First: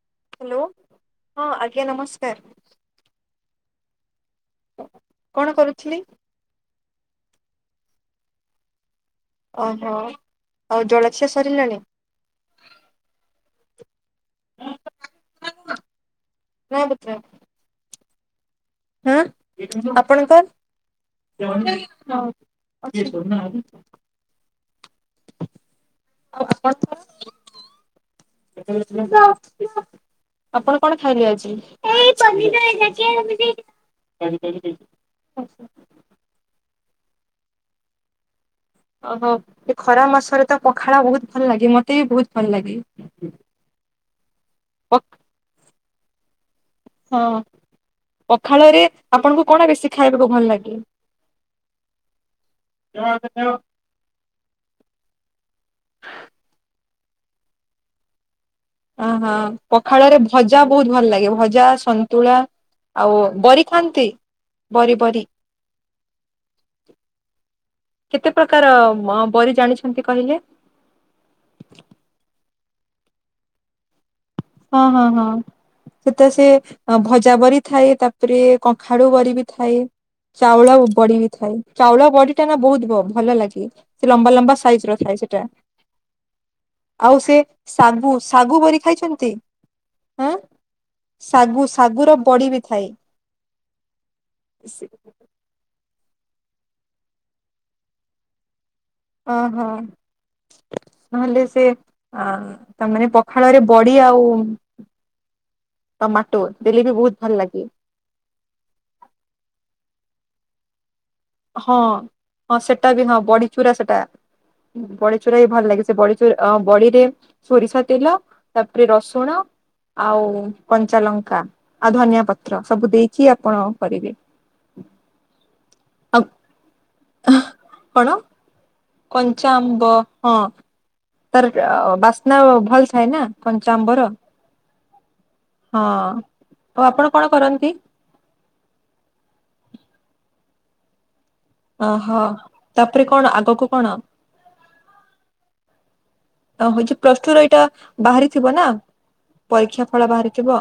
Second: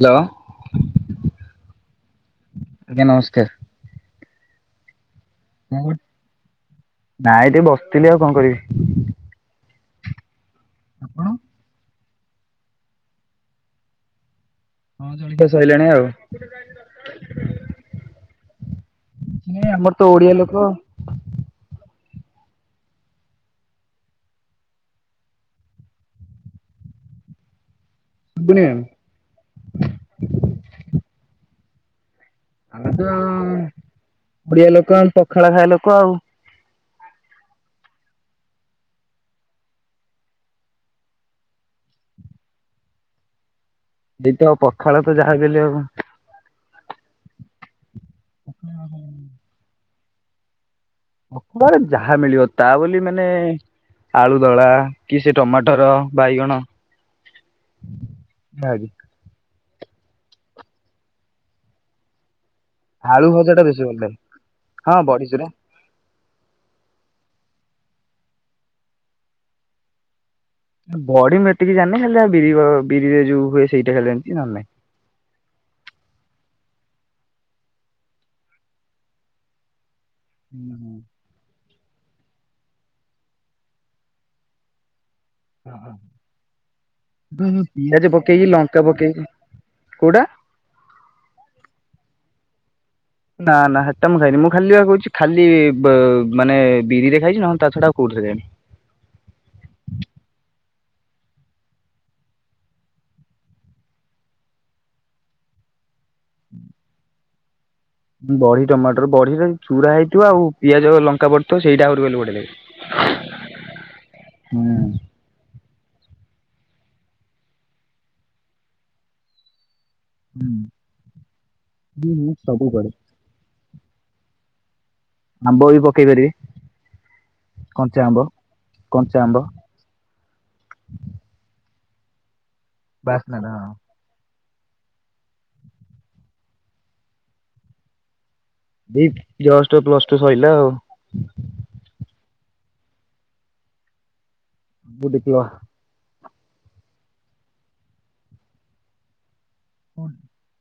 Hello hello ହଁ ଆଜ୍ଞା ନମସ୍କାର। ଆଜ୍ଞା ନମସ୍କାର। କଣ କରୁଥିଲି? ନାଇଁ ଟିକେ ବସିଥିଲି ଆଉ କଣ କରିବି? ଓହୋ ଆଉ ଆପଣ ଜଳଖିଆ ସରିଲାଣି? ହଁ ଜଳଖିଆ ସଇଲାଣି ନା ପୁତ୍ରା? ଆଉ। ହଁ ନାଇଁ ଆମର ତ ଓଡିଆ ଆପଣଙ୍କର? ଲୋକ [inaudible] ଆଉ ଶୁଭୁନି ମ୍ୟାମ୍ ଆପଣଙ୍କର? ଆପଣ କଣ ଖାଇଲେ ଆଜି? ଆମେ ତ ଓଡିଆ ଲୋକ ପଖାଳ ଖାଇବା ଲୋକ ଆଉ। ଓହୋ ଖରା ମାସରେ ତ ପଖାଳ ବହୁତ ଭଲ ଲାଗେ ମତେ ବି ବହୁତ ଭଲ ଲାଗେ। ସେଇତ ପ ପଖାଳକୁ ଯାହାବି ହେଲେ ଆଉ। ହଁ ପଖାଳରେ ଆପଣଙ୍କୁ କଣ ବେଶି ଖାଇବାକୁ ଭଲ ଲାଗେ? ମୋର ଯାହା ମିଳିବ ତା ବୋଲି ମାନେ ଆଳୁଦଳା କି ସେ ଟମାଟର, ବାଇଗଣ ଯାହାବି ଓହୋ ପଖାଳରେ ଭଜା ବହୁତ ଭଲ ଲାଗେ ଭଜା, ସନ୍ତୁଳା ଆଉ ଆଳୁ ଭଜା ଟା ବରି ବେଶୀ ଭଲ ଖାଆନ୍ତି ଲାଗେ। ହଁ ବରି ବରି। ବଡି ଚୁରା କେତେ ପ୍ରକାର ବରି ଜାଣିଛନ୍ତି କହିଲେ। ବଡି ମୁଁ ଏତିକି ଜାଣି ହେଲେ ବିରି ବିରିରେ ଯୋଉ ହୁଏ ସେଇଟା ଖାଲି ଜାଣିଛି। ନହେଲେ ନାଇଁ। ହଁ ହଁ ହଁ ସେଟ ସେ ଅ ଭଜା ବରି ଥାଏ ତାପରେ କଖାଡୁ ବରି ବିି ଥାଏ ଚାଉଳ ହୁଁ ବଢି ବିି ଥାଏ। ଚାଉଳ ବଡି ଟା ନା ବହୁତ ଭଲ ଲାଗେ ସେ ଲମ୍ବା ଲମ୍ବା ସାଇଜ ର ଥାଏ ସେ। ଆଉ ସେ ହୁଁ। ପିଆଜ ଶାଗୁ ପକେଇକି ଶାଗୁ ଲଙ୍କା ବରି ଖାଇଛନ୍ତି? ପକେଇକି ନ୍ତି କୋଉଟା? ଆଁ ଶାଗୁ ଶାଗ ର ବଡି ବି ଥାଏ। ନା ନା ସେଟା ମୁଁ ଖାଇନି ମୁଁ ଖାଲି ବା କହୁଛି ଖାଲି ମାନେ ବିରି ରେ ଖାଇଛି ନହେଲେ ତା ଛଡା ଆଉ କଉଥିରେ ଓ ହୋ। ନହେଲେ ସେ ଅ ତାମାନେ ପଖାଳରେ ବଡି ଆଉ ଟମାଟୋ ଦେଲେବି ବହୁତ ଭଲ ଲାଗେ। ବଢି ଟମାଟର ବଢିରେ ଚୁରା ହେଇଥିବ ଆଉ ପିଆଜ ଲ ହଁ ହଁ ସେଟା ବି ହଁ ବଡିଚୁରା ସେଟା ବଡିଚୁରା ବି ଭଲ ଲାଗେ। ସେ ବଡି ଚୁ ବଡିରେ ସୋରିଷ ତେଲ ତାପରେ ରସୁଣ ଆଉ କଞ୍ଚାଲଙ୍କା ଆଉ ଧନିଆ ହୁଁ ପତ୍ର ପଡେ ସବୁ ଦେଇକି ଆପଣ କରିବେ। ଆମ୍ବ ବି ପକେଇ ଆଉ ପାରିବେ କଞ୍ଚା ଆମ୍ବ। କଞ୍ଚା ଆମ୍ବ କଞ୍ଚାଆମ୍ବ ହଁ। ତାର ବାସ୍ନା ଭଲ ଥାଏ ନା ବାସ୍ ହଁ। କଞ୍ଚା ଆମ୍ବର। ହଁ ଆଉ ଆପଣ କଣ କରନ୍ତି? ଏ ଜଷ୍ଟ ପ୍ଲସ ଟୁ ସରିଲା ଆଉ। ଅହୋ ତାପରେ କଣ ଆଗକୁ କଣ ସବୁ ଡିପ୍ଲ ଅ ହଉଛି ପ୍ଲସ ଟୁ ର ଏଇଟା ବାହାରିଥିବ ନା? ପରୀକ୍ଷା ଫଳ ବାହାରିଥିବ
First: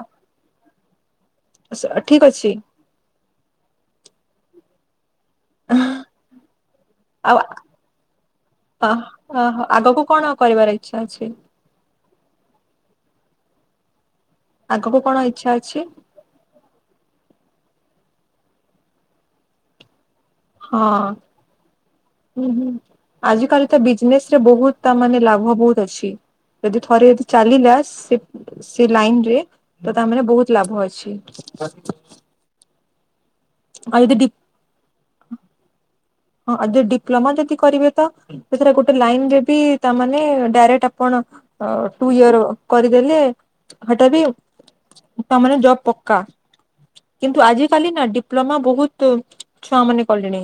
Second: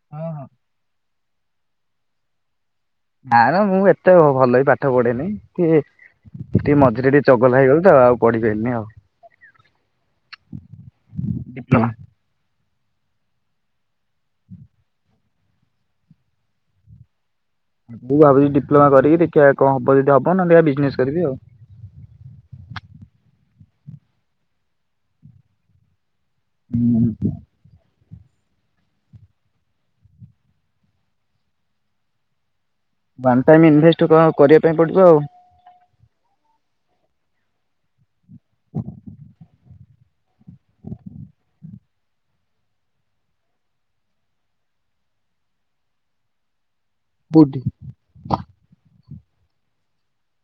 ଠିକ ଅଛି। ନା ନା ମୁଁ ଏତେ ଭଲ ବି ପାଠ ପଢେନି। ଟେ ଟିକେ ମଝିରେ ଟିକେ ଆଉ ଚଗଲା ହେଇଗଲି ତ ଆଉ ପଢି ପାଇଲିନି ଆଉ। ଆଗକୁ କଣ କରିବାର ଇଚ୍ଛା ଅଛି? ଡିପ୍ଲୋମା ଆଗକୁ କଣ ଇଚ୍ଛା ଅଛି? ମୁଁ ଭାବୁଛି ଡିପ୍ଲୋମା କରିକି ଦେଖିବା କଣ ହବ ଯଦି ହବ। ହଉ ନହେଲେ ହଁ ବିଜନେସ କରିବି ଆଉ। ଆଜି କାଲି ତ ବିଜନେସରେ ବହୁତ ତା ମାନେ ଲାଭ ବହୁତ ଅଛି। ଯଦି ଥରେ ଯଦି ହୁଁ ଚାଲିଲା ସେ ସେ ଲାଇନ ରେ ତା ମାନେ ବହୁତ ଲାଭ ଅଛି। ୱାନ୍ ଟାଇମ ଆଉ ଇନଭେଷ୍ଟ ଯଦି ଡି ତ କରିବା ପାଇଁ ପଡିବ ଆଉ। ହଁ ଆ ଯୋଉ ଡିପ୍ଲୋମା ଯଦି କରିବେ ତ ସେଥିର ଗୋଟେ ଲାଇନ ରେ ବି ତାମାନେ ଡାଇରେକ୍ଟ ଆପଣ ଟୁ ଇୟର କରିଦେଲେ ହଟା ବି ତା ମାନେ ଜବ ପକ୍କା। କିନ୍ତୁ କୋଉଠି? ଆଜ କାଲି ନା ଡିପ୍ଲୋମା ବହୁତ ଛୁଆ ମାନେ କଲେଣି।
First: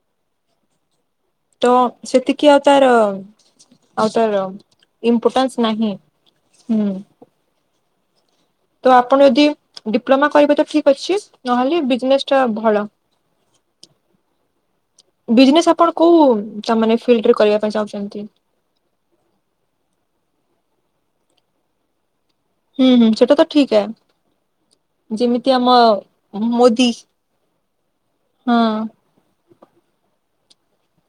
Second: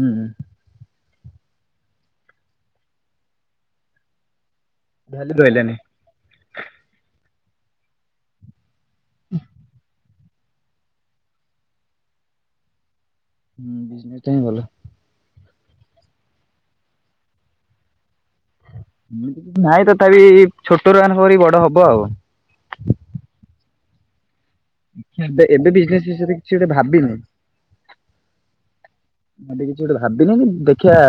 ହୁଁ। ତ ସେତିକି ଆଉ ତାର ଆଉ ତାର ଭ୍ୟାଲୁ ଇମ୍ପୋର୍ଟନ୍ସ ରହିଲାନି ନାହିଁ ହୁଁ। ତ ଆପଣ ଯଦି ଡିପ୍ଲୋମା କରିବେ ତ ଠିକ ଅଛି ନହେଲେ ବିଜନେସ ଟା ଭଲ। ହୁଁ ବିଜନେସ ଟା ହିଁ ଭଲ। ବିଜନେସ୍ ଆପଣ କୋଉ ମାନେ ଫିଲ୍ଡରେ କରିବା ପାଇଁ ଚାହୁଁଛନ୍ତି। ଏମିତି କିଛି ନାଇଁ ତଥାପି ଛୋଟରୁ ଆରମ୍ଭ କରି ବଡ ହବ ଆଉ। ହୁଁ ହୁଁ ସେଟ ତ ଠିକଏ। ଏବେ ଯେମିତି ଏବେ ଆମ ବିଜନେସ୍ ବିଷୟରେ କିଛି ଗୋଟେ ମୋଦି ଭାବିନି। ହଁ। [unintelligible] ଗୋଟେ କିଛି ଗୋଟେ ଭାବିନ କି। ଦେଖିବା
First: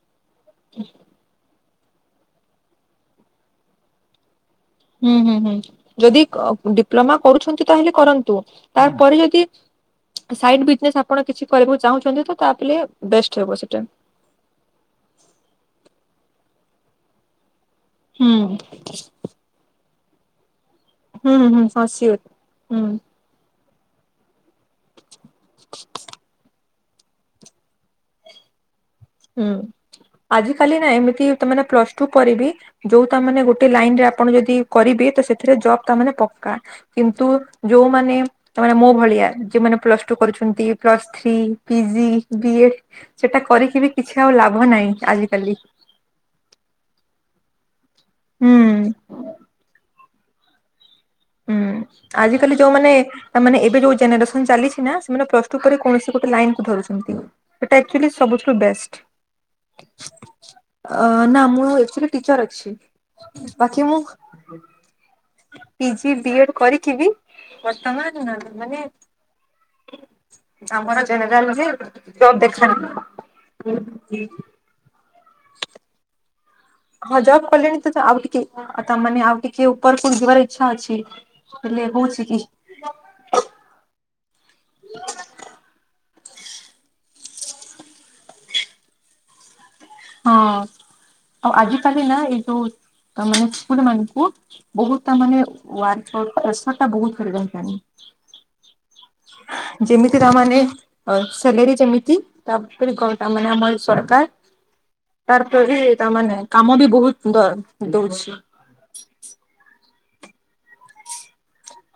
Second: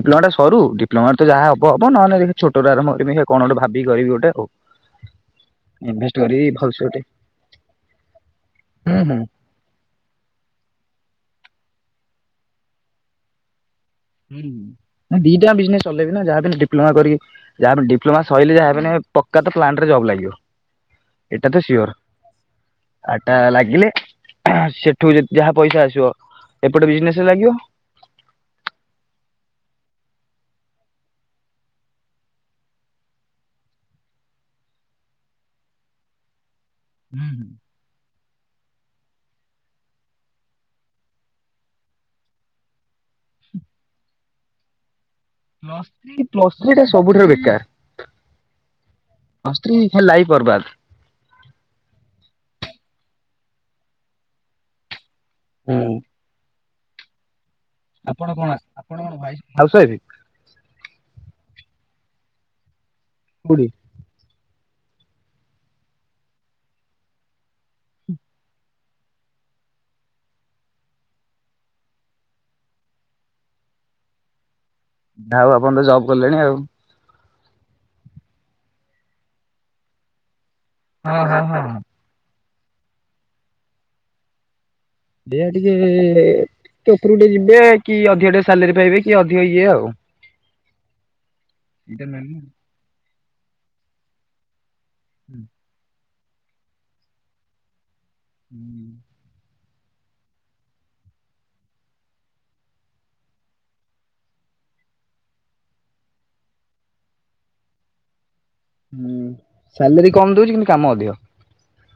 ଡିପ୍ଲୋମା ଟା ସରୁ ଡିପ୍ଲୋମା ତ ଯାହା ହ ହବ ହବ ନହେଲେ ଯାଇକି ଛୋଟରୁ ଆରମ୍ଭ କରିବି ଦେଖିବା କଣ ଗୋଟେ ଭାବିିବି କରିବି ଗୋଟେ ଆଉ। ହୁଁ ହୁଁ ହୁଁ ଇନଭେଷ୍ଟ ଯଦି କରିବି ଭଲସେ ଗୋଟେ ଡିପ୍ଲୋମା କରୁଛନ୍ତି ତାହେଲେ କରନ୍ତୁ। ହୁଁ ତାପରେ ହୁଁ। ଯଦି ସାଇଡ ବିଜନେସ୍ ଆପଣ କିଛି କରିବାକୁ ଚାହୁଁଛନ୍ତି ତ ତା ପିଲେ ବେଷ୍ଟ ହେବ ସେଟା। ହୁଁ ଦିଟା ଆଙ୍କ ବିଜନେସ ଚଲେଇବି ନା ଯାହା ହେଲେ ବି ଡିପ୍ଲୋମା କରି ଯାହା ବି ଡିପ୍ଲୋମା ହୁଁ ସରିଲେ ଯାହା ପକ୍କା ତ ପ୍ଲାଣ୍ଟ ରେ ଜବ୍ ଲାଗିବ। ହୁଁ ଏଇଟା ହୁଁ ତ ହଁ ସିଓର ହୁଁ ଆଟା ଲା ହେଲେ ସେଠୁ ଯାହା ପଇସା ଆସିବ ଏପଟେ ବିଜନେସରେ ଲାଗିବ। ହୁଁ। ଆଜି କାଲି ନା ଏମିତି ତମେନା ପ୍ଲସ ଟୁ ପରେବି ଯୋଉ ତାମାନେେ ଗୋଟେ ଲାଇନ ରେ ଆପଣ ଯଦି କରିବେ ତ ସେଥିରେ ଜବ ଟା ମାନେ ପକ୍କା। କିନ୍ତୁ ହୁଁ ହୁଁ ଯୋଉମାନେ ତାମାନେ ମୋ ଭଳିଆ। ଯଉ ମାନେ ପ୍ଲସ ଟୁ କରୁଛନ୍ତି ପ୍ଲସ ଥ୍ରୀ, ପିଜି, ବିଏଡ ସେଟା କରିକି ବି କିଛି ଆଉ ଲାଭ ନାହିଁ। ଆଜି ପ୍ଲସ ଥ୍ରୀ ପ୍ଲସ ଥ୍ରୀ ଟା ସବୁଠାରୁ ବେକାର। ହୁଁ। ହେ ଲାଇଫ ବର୍ବାଦ। ହୁଁ ଆଜିକାଲି ଯୋଉମାନେ ତା ମାନେ ଏବେ ଯୋଉ ଜେନେରେସନ ଚାଲିଛି ନା ମାନେ ପ୍ଲସ ଟୁ ପରେ କୌଣସି ଗୋଟେ ଲାଇନ କୁ ଧରୁଛନ୍ତି। ସେଟା ଆକଚୁଆଲି ଆପଣ କଣ ସବୁୁଠାରୁ ଆପଣ ବେଷ୍ଟ। କଣ ଭାଇ ହାଉସ୍ ୱାଇଫ୍ ଅ ନା ମୁଁ ମୁଁ ଆକଚୁଆଲି ଟିଚର ଅଛି। କୋଉଠି ବାକି ମୁଁ ପିଜି, ବିଏଡ୍ କରିକି ବି ବର୍ତ୍ତମାନ ମାନେ ଆମର ଜେନେରାଲ ବି। [unintelligible] [unintelligible] ଯାହା ହଉ ଆପଣ ତ ଜବ୍ କଲେଣି ଆଉ। ହ ଜବ୍ କଲିଣି ତ ଆଉ ଟିକେ ତ ମାନେ ଆଉ ଟିକେ ଉପରକୁ ଯିବାରେ ଇ ଇଚ୍ଛା ଅଛି। ହଁ ହଁ ହଁ। ହେଲେ ହଉଛି କି। ସେଇଆ ଟିକେ ଟିକେ ଉପରକୁ ଯିବେ କି ଅଧିକ ଟିକେ ସାଲେରୀ ପାଇବେ କି ଅଧିକ ଇଏ ଆଉ। ହଁ ଆଉ ଆଜି କାଲି ଏଇଟା ନା ମେନ୍ ଏଇ ହୁଁ। ଯୋଉ ମାନେ [unintelligible] ମାନଙ୍କୁ ବହୁତ ତା ମାନେ ୱାର୍କ ପ୍ରେସରଟା ବହୁତ। [unintelligible] ହୁଁ। ଯେମିତି ତା ମାନେ ସାଲେରୀ ଯେମିତି ତାପରେ [unintelligible] ଆମର ଏ ସରକାର [unintelligible] ତା ମାନେ କାମ ବି ବହୁତ ଦଉଛି। ହୁଁ, ସାଲେରୀ କମ ଦଉଚି କିନ୍ତୁ କାମ ଅଧିକ।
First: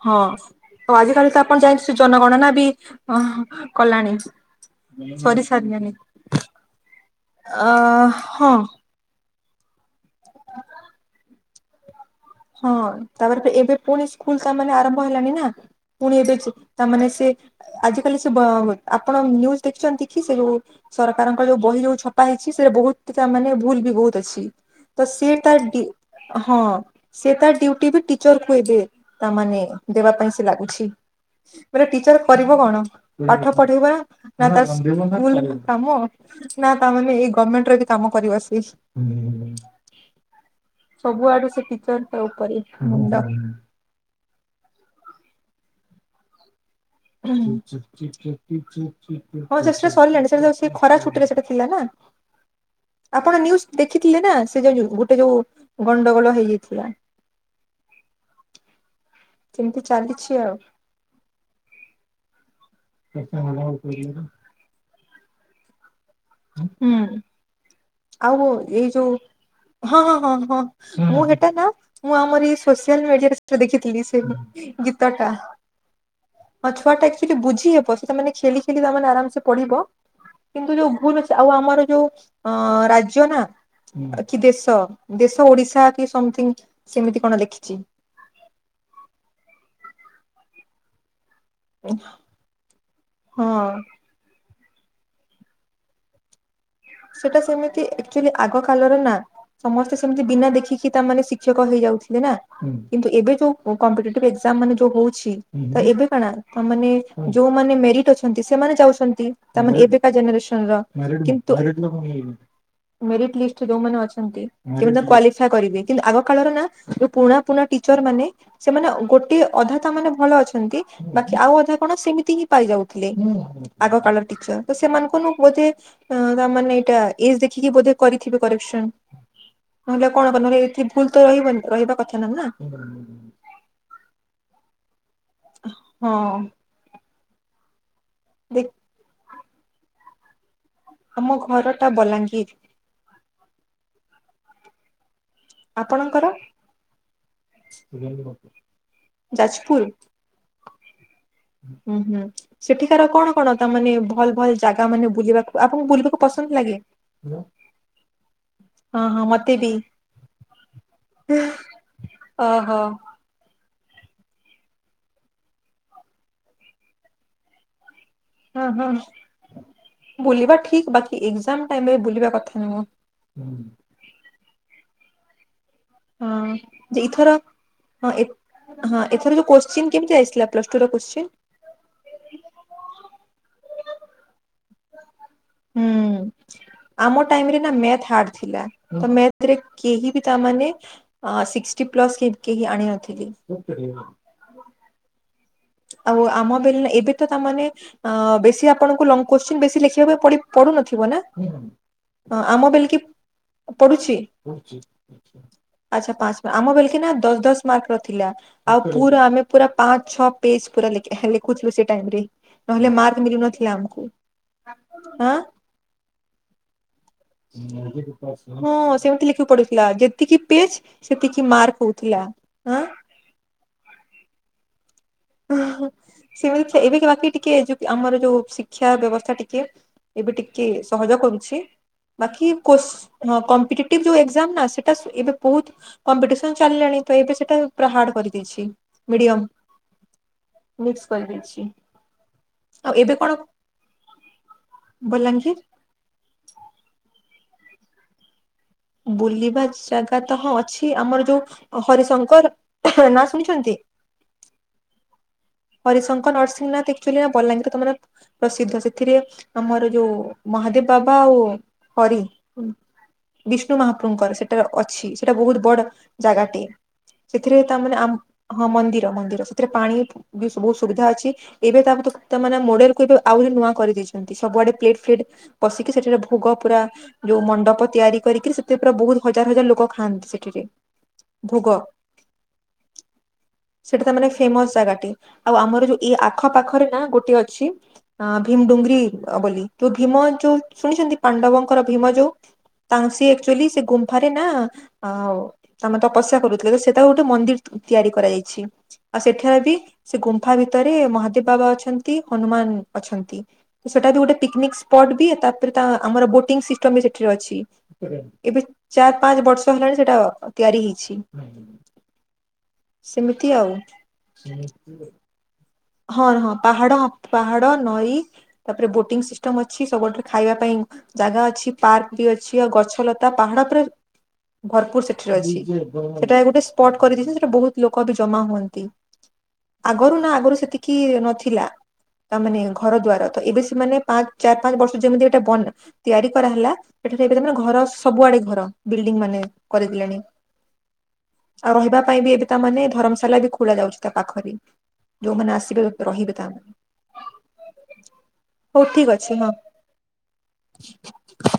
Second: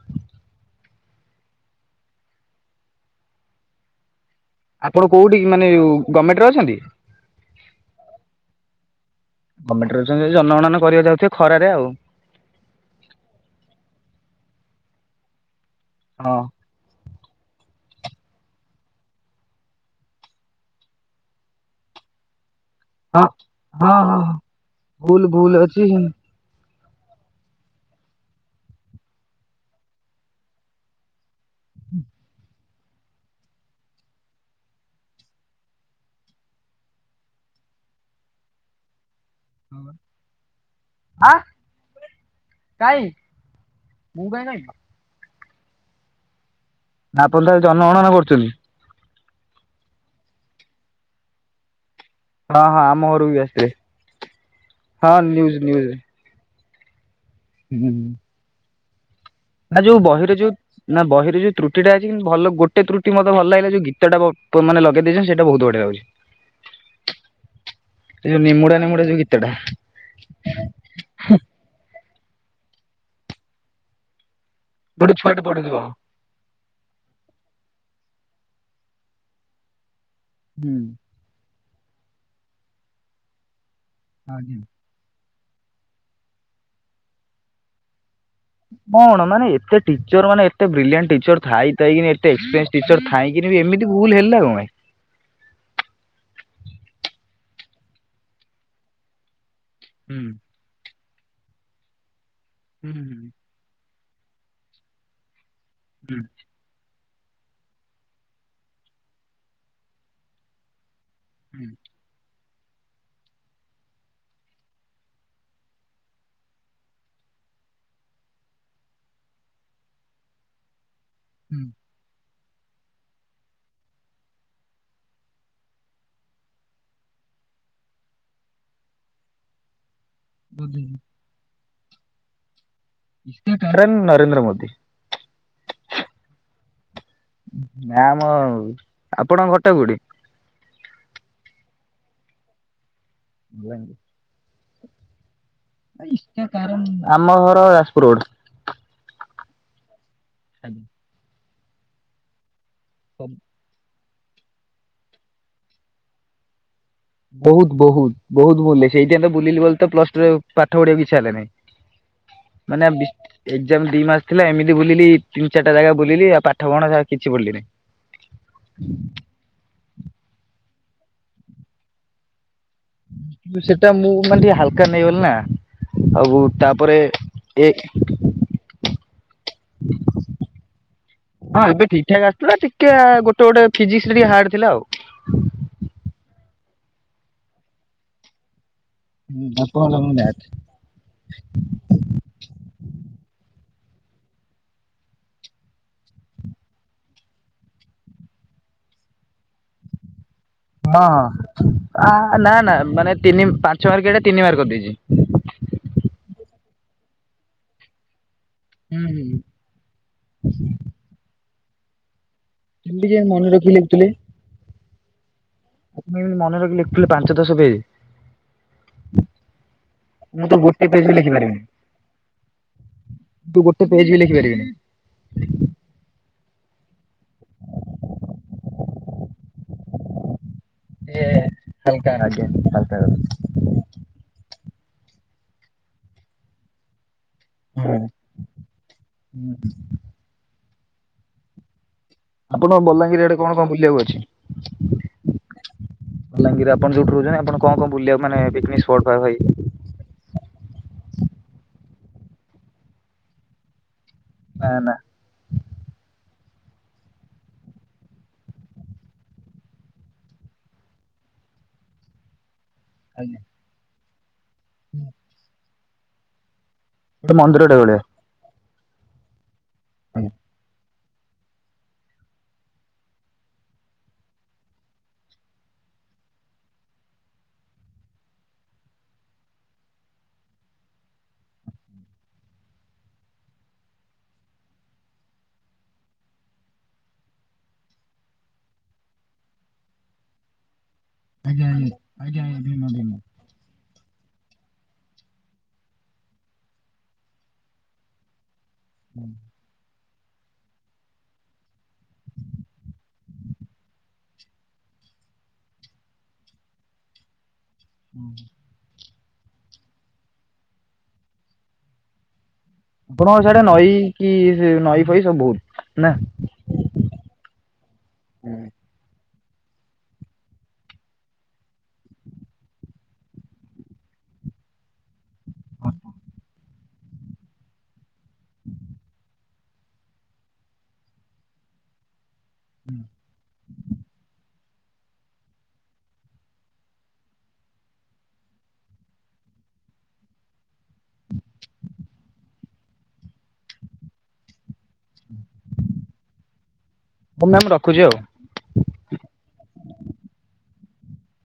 ହଁ ତ ଆଜିିକାଲି ତ ଆପଣ ଯାଇଚନ୍ତି ଜନଗଣନା ବି କଲାଣି। ଆପଣ କୋଉଠି କରି ମାନେ ସାରିଲେଣି। ଗମେଣ୍ଟରେ ଅଛନ୍ତି? ଅ ହଁ। ଗମେଣ୍ଟ ରେ ଅଛନ୍ତି ଯଦି ଜନଗଣନା କରିବାକୁ ଯାଉଥିବେ ଖରାରେ ଆଉ। ହଁ ତାପରେ ଏବେ ପୁଣି ସ୍କୁଲ ତା ମାନେ ଆରମ୍ଭ ହେଲାଣି ନା। ପୁଣି ଏବେ ହଁ ତା ମାନେ ସେ ଆଜିିକାଲି ସେ ବ ଆପଣ ନ୍ୟୁଜ ଦେଖିଛନ୍ତି କି ସେ ଯୋଉ ସରକାରଙ୍କ ଯୋଉ ବହି ଯୋଉ ଛପା ହେଇ ଛି ସେଟା ବହୁତ ହଁ ତା ମାନେ ଭୁଲ ବି ହଁ ହଁ ବହୁତ ଅଛି। ତ ଭୁଲ ସେ ଭୁଲ ତାର ଡ଼ି ଅଛି। ହଁ। ସେ ତା ଡ୍ୟୁଟି ବି ଟିଚରକୁୁ ଏବେ ତା ମାନେ ଦେବା ପାଇଁ ସେ ଲାଗୁଛି। ଗୋଟେ ଟିଚର କରିବ କଣ ପାଠ ପଢେଇବା ନା ତା ସ୍କୁଲ କାମ ନା ତା ମାନେ ଏଇ ଗମେଣ୍ଟର ବି କାମ କରିବ ସିଏ। ଆଁ ସବୁଆଡୁ ସେ ଟି କାଇଁ ମୁଁ କାଇଁ କହିବି। [unintelligible] ଉଁ ଆପଣ ତାହେଲେ ହୁଁ। ଜନଗଣନା କରୁଛନ୍ତି। ହଁ ସେଟା ସରିଲାଣି ସେଟା ସେ ଖରା ଛୁଟିରେ ସେଟା ଥିଲା ନା। ହଁ ହଁ ଆମ ଘରକୁ ବି ଆପଣ ଆସିଥିଲେ ନ୍ୟୁଜ ଦେଖିଥିଲେ ନା ସେ ଯଉ ହଁ ଗୋଟେ ଯୋଉ ନ୍ୟୁଜ ନ୍ୟୁଜ। ଗଣ୍ଡଗୋଳ ହେଇଯା। [unintelligible] ହୁଁ। [inaudible] ସେମିତି ନା ଯୋଉ ଚାଲିଛି ବହିରେ ଯୋଉ ଆଉ ନା ବହିରେ ଯୋଉ ତ୍ରୁଟିଟା ଅଛି କିନ୍ତ ଭଲ ଗୋଟେ। ଗଟ ତ୍ରୁଟି ମତେ ଭଲ ଲାଗିଲା ଯଉ ଗୀତଟା ମାନ ଲଗେଇ ଦେଇଛ ସେଟା ବହୁ ବଢିଆ ଲାଗୁଛି। ହୁଁ। ଏ ଯୋଉ ଆଉ ନିମୁଡା ଏଇ ନିମୁଡା ଯୋଉ ଗୀତଟା ହଁ ହଁ ହଁ ହଁ ମୁଁ ହେଟା ନା ମୁଁ ଆମର ଏଇ ସୋସିଆଲ ମିଡିଆରେ ଦେଖିଥିଲି ସେ ଗୋଟେ ଗୀତଟା ଛୁଆଟେ ପଢ଼ୁଥିବ। ହଁ ଛୁଆ ଟାଚ ବୁଝି ହବ ସେେ ଖେଳି ଖେ ଆରାମ ସେେ ପଡିବ ହୁଁ। କିନ୍ତୁ ଯୋଉ ଭୁଲ୍ ଅଛି ଆମର ଯୋଉ ରାଜ୍ଯ ନା ଆଜ୍ଞା। ଦେଶ କି ଓଡିଶା କି ସମଥିଙ୍ଗ ସେମିତି କଣ ଦେଖିଛି। କଣ ମାନେ ଏତେ ଟିଚର ମାନେ ଏତେ ବ୍ରିଲିଣ୍ଟ ଟିଚର୍ ଥାଇକି ଏେ ଏକ୍ସପିରିଏନ୍ସଟିର ହଁ ଥାଇଁକି ଏମିତି ଭୁଲ ହେଲା କଣ ପାଇଁ। [inaudible] ସେଇଟା ସେମିତି ଆଚୁଆଲି ଆଗ କାଳର ନା ସମସ୍ତେ ହୁଁ ସେମିତି ବିନା ଦେଖିକି ତା ମାନେ ଶିକ୍ଷକ ହେଇଯାଉଥିଲେ ନା ହୁଁ କିନ୍ତୁ ଏବେ ହୁଁ ଯୋଉ କମ୍ପି ଏଜାମ ମାନେ ଯୋଉ ହଉଛି। ତ ଏବେ କଣ ତା ମାନେ। ଯୋଉମାନେ ମେରିଟ ଅଛନ୍ତି ସେମାନେ ଯାଉଛନ୍ତି ତାମାନେ ଏବେକା ଜେନେରେସନ୍ ର। ତ ହୁଁ ହୁଁ। ଖ [unintelligible] ମେଟ ଲିଷ୍ଟରେ ଯୋଉମାନେ ଅଛନ୍ତି ସେମାନେ କ୍ଵାଲିଫା କରିବେ କିନ୍ତୁ ଆଗ କାଳର ନା ଯୋଉ ପୁଣା ପୁରୁଣା ଟି ଟିଚର୍ ମାନେ ସେମାନେ ଗୋଟେ ଅଧା ତାମାନୋନେ ଭଲ ଅଛନ୍ତି ବାକି ଆଉ ଅଧା କଣ ସେମିତି ହିଁ ପାଇ ଯାଉଥିଲେ ଆଗ କାଳଟିଚର ତ ସେମାନଙ୍କୁନୁ ବୋଧେ ହଁ ତା ମାନେ ଏଇଟା ଇଜ୍ ଦେଖିକି ବୋଧେ କରିଥିବେ କରେକ୍ସନ୍। ନହେଲେ କଣ କ ଏଠି ଭୁଲ ତ ରହିବ ରହିବା କଥା ନା ନା। କାରଣ ନରେନ୍ଦ୍ର ମୋଦି। ହଁ। ନାଁ ଆମ ଦେ ଆପଣଙ୍କ ଘଟେ କୋଉଠି। ଆମ ଘର ଟା ବଲାଙ୍ଗୀର୍। ବଲାଙ୍ଗିର୍। ଆପଣଙ୍କର ଆମ ଘର ଯାଜପୁର୍ ରୋଡ଼୍। ଯାଜପୁର୍। ହୁଁ ହୁଁ ସେଠିକାର କଣ କଣ ତାମାନେ ଭଲ୍ ଭଲ୍ ଜାଗା ମାନେ ବୁଲିବାକୁ ଆପଣଙ୍କୁ ବୁଲିବାକୁ ପସନ୍ଦ୍ ଲାଗେ। ବହୁତ୍ ବହୁତ୍ ବହୁତ୍ ବୁ ହଁ ହଁ ସେଇଥି ମତେ ବୁଲିଲି ବ ବି ତ ପ୍ଲସ୍। ପାଠ ପଢିବା କିଛି ହେଲେ ନାହିଁ ଓହୋ ମାନେ। ଯେ ଦି ମାସ ଥିଲା ଏମିତି ବୁିଲି ତିନି ଚାରିା ଜାଗା ବୁଲିଲିଉଠ ପଠ କଣ ଆଉ କିଛି ବୁଲିନି ହଁ ହୁଁ ବୁଲିବା ଠିକ ବାକି ଏକ୍ଜାମ୍ ଟାଇମ ରେ ବୁଲିବା କଥା ନୁହଁ। କିୁ ସେଟା ମୁଁ ମାନେ ଟିକେ ହାଲକା ନେଇଗଲି ନା? ଆଉ ହଁ ତାପରେ ଯେ ଏଥର ଏ ହଁ ଏ ହଁ ଏଥର ଯୋଉ କୋଶ୍ଚିନ୍ କେମିତି ଆସିଥିଲା ପ୍ଲସ ଟୁ ର କୋଶ୍ଚିନ୍? ହଁ ଏବେ ଠିକ୍ ଠାକ୍ ଆସିୁଥିଲା ଟିକେ ଗୋଟେ ଗୋଟେ ଫିଜିକ୍ସ୍ ରେ ଟିକେ ହାର୍ଡ ଥିଲା ଆଉ। ହୁଁ ଆମ ଟାଇମ ରେ ନା ମଥ ହାର୍ଡ ଥିଲା। ତ ମେରେ ହଁ ହଁ କେହି ବି ତା ମାନେ। ସିକ୍ସିଟି ପ୍ଲସ୍ କେହି ଆଣି ନଥିଲି। ଆଉ ଆମ ବେିଲ ଏବେ ତ ତାମାନେେ ଅ ବେଶୀ ଆପଣଙ୍କୁ ଲଙ୍ଗ କୋଶ୍ଚିନ୍ ବେଶୀ ଲେଖିବାକୁ ପଡ଼ିବ। ପଢୁ ନଥିବ ନା ଆ ନା ଆମ ନା ବଲ୍ କି ମାନେ ତିନି ପାଞ୍ଚ ମାର୍କିଆ ପଡ଼ୁଚି। ଟା ତିନି ମାର୍କ କରିଦେଇଛି। ଆଚ୍ଛା ପାଞ୍ଚ୍ ଆମ ବେଲ୍କ ନା ଦଶ୍ ଦଶ୍ ମାର୍କ ର ଥିଲା ଆଉ ହୁଁ ପୁରା ହୁଁ ଆମେ ପୁରା ପାଞ୍ଚ ଛଅ ପେଜ୍ ପୁରା। ଦେ ନହଲେ କେମିତି କେଜାଣି ମକୁ ମନେ ନଥିଲା ରଖିକି ଆମକୁ। ଲେଖୁଥିଲେ? ହଁ ଆପଣ କେମିତି ମନେ ରଖି ଲେଖୁଥିଲେ ପାଞ୍ଚ ଦଶ ପେଜ୍? ସେମିତି ଲେଖିବାକୁ ପଡୁଥିଲା ଯେତିକି ମୁଁ ତ ପେଜ୍। ଗୋଟେ ବି ସେ କିଛି ଲେଖିପାରିବିନି। ମାର କହୁଥିଲା ଆଁ ତୁ ଗୋଟେ ପେଜ ବି ଲେଖି ପାରିବିନି। ଆହଂ! ସେମିତି ଏବେ ବାକି ଟିକେ, ଏଜୁ ଆମର ଯୋଉ ଶିକ୍ଷା ବ୍ୟବସ୍ଥା, ଟିକେ ଏବେ ଟି କି ସହଜ ଏ କରୁଛି। ହାଲକା ହାଲକା ବାକି କୋଶ୍, କଥା। ହଁ କମ୍ପିଟେଟିଭ ଯୋଉ ଏକଜାମ୍ ନା ସେ ବାସ ଏବେ ବହୁତ କମ୍ପିଟିସନ ଚାଲିଲାଣି ତ ଏବେ ସେଟା ପୁରା ହାର୍ଡ କରିଦେଇଛି ମିଡିୟମ। ମିକ୍ସ କରି ଦେଇଛି। ଆପଣଙ୍କ ବଲାଙ୍ଗୀର ଆଡେ କଣ କଣ ବୁଲିବାକୁ ଅଛି? ବଲାଙ୍ଗୀର ବଲାଙ୍ଗୀର ଆପଣ ଯୋଉଠି ରହୁଛନ୍ତି, ଆପଣ କଣ କଣ ବୁଲିବାକୁ ମାନେ ପିକନିକ୍ ସ୍ପଟ୍ ଫଟ୍ ଭାଇ ବୁଲିବା ଜାଗା ତ ହଁ ଅଛି। ଆମର ଯୋଉ ହରିଶଙ୍କର ନାଁ ଶୁଣିଛନ୍ତି? ନା ନା। ହରିଶଙ୍କର, ନରସିଂହନାଥ, ଆକଚୁଆଲି ନା ବଲାଙ୍ଗୀର ତମର ପ୍ରସିଦ୍ଧ। ସେଥିରେ ଆମର ଯୋଉ ମହାଦେବ ବାବା, ଆଉ ହରି। ବିଷ୍ଣୁ ମହାପ୍ରଭୁଙ୍କର ସେଟାର ଅଛି। ସେଟା ବହୁତ ବଡ ଜାଗାଟେ। ଗୋଟେ ସେଥିରେ ମନ୍ଦିରଟେ ତାମାନେ ଭଳିଆ। ଆମ ହଁ ମନ୍ଦିର ମନ୍ଦିର ସେଥିରେ ପାଣି ବହୁତ ସୁବିଧା ଅଛି। ଏବେ ତାମାନେ ମଡେଲକୁ ଏବେ ଆଉ ନୂଆ କରିଦେଇଛନ୍ତି। ସବୁଆଡେ ପ୍ଲେଟ ଫ୍ଲେଟ ବଶିକି, ସେଠାରେ ଭୋଗ ପୁରା ଯୋଉ ମଣ୍ଡପ ତିଆରି କରିକି, ସେଥିରେ ପୁରା ବହୁତ ହଜାର ହଜାର ଲୋକ ଖାଆନ୍ତି ସେଠି। ସେଥିରେ, ଭୋଗ ସେଟା ତା ମାନେ ଫେମସ ଜାଗାଟି। ଆଉ ଆମର ଯୋଉ ଏଇ ଆଖପାଖରେ ନା ଗୋଟେ ଅଛି। ଅ ଭୀମଡୁଙ୍ଗରି ବୋଲି। ଯୋଉ ଭୀମ ଯୋଉ ଶୁଣିଛନ୍ତି ଆଜ୍ଞା ପାଣ୍ଡବଙ୍କର ଆଜ୍ଞା ଭୀମ ଯୋଉ, ଆଜ୍ଞା ଆଜ୍ଞା ଭିନ୍ନ ଭିନ୍ନ। ତାଂସୀ ଆକଚୁଆଲି ସେ ଗୁମ୍ ଥରେ ନା ଆଉ ତମେ ତପସ୍ୟା କରୁଥିଲେ ତ ସେଟା ଗୋଟେ ମନ୍ଦିର ତିଆରି କରାଯାଇଛି। ଆଉ ସେଠାର ବି ସେ ଗୁମ୍ଫା ଭିତରେ ମହାଦେବ ବାବା ଅଛନ୍ତି। ହନୁମାନ ଅଛନ୍ତି। ସେଟା ବି ଗୋଟେ ପିକନିକ ସ୍ପଟ। ତାପରେ, ତା ଆମର ବୋଟିଂ ସିଷ୍ଟମ ବି ସେଠିରେ ଅଛି। ଏବେ ଚାର ପାଞ୍ଚ ବର୍ଷ ହେଲାଣି ସେଟା ତିଆରି ହେଇଛି। ଆପଣଙ୍କ ସେମିତି ସାଡେ ଆଉ ନଈ କି ନଈ ଫଇ ସବୁ? ନା? ହଁ ହଁ ପାହାଡ ହା ପାହାଡ ନଈ ତାପରେ ବୋଟିଂ ସି ଷ୍ଟମ ଅଛି ସବୁ ଖାଇବା ପାଇଁ ଜାଗା ଅଛି ପାର୍କ ବି ଅଛି, ଆଉ ଗଛଲତା ପାହାଡ ପରା ଭରପୁର ସେଠିରେ ଅଛି ସେଟା ଗୋଟେ ସ୍ପଟ କରିଦେଇଛି, ସେଟା ବହୁତ ଲୋକ ବି ଜମା ହୁଅନ୍ତି। ଆଗରୁ ନା ଆଗରୁ ସେତିକି ନଥିଲା। ତା ମାନେ ଘର ଦ୍ଵାର ତ ଏବେ ମାନେ ପାଞ୍ଚ ଚାରି ପାଞ୍ଚ ବର୍ଷ ଯେମିତି ଏଟା ବନ୍ଦ ତିଆରି କରାହେଲା। ଏଠାରେ ଏବେ ସେମାନେ ଘର ସବୁଆଡେ ଘର। ବିଲ୍ଡିଂ ମାନେ କରିଦେଲେଣି। ଆଉ ରହିବା ପାଇଁ ବି ଏବେ ତାମାନେ ଧର୍ମଶାଳା ବି ଖୋଲା ଯାଉଛି, ତା ପାଖରେ ଯୋଉମାନେ ଆସ ରହିବେ ତା ହଉ ମ୍ୟାମ୍ ରଖୁଛି ଆଉ। ହଉ ଠିକ ଅଛି ହଁ। ହ [inaudible]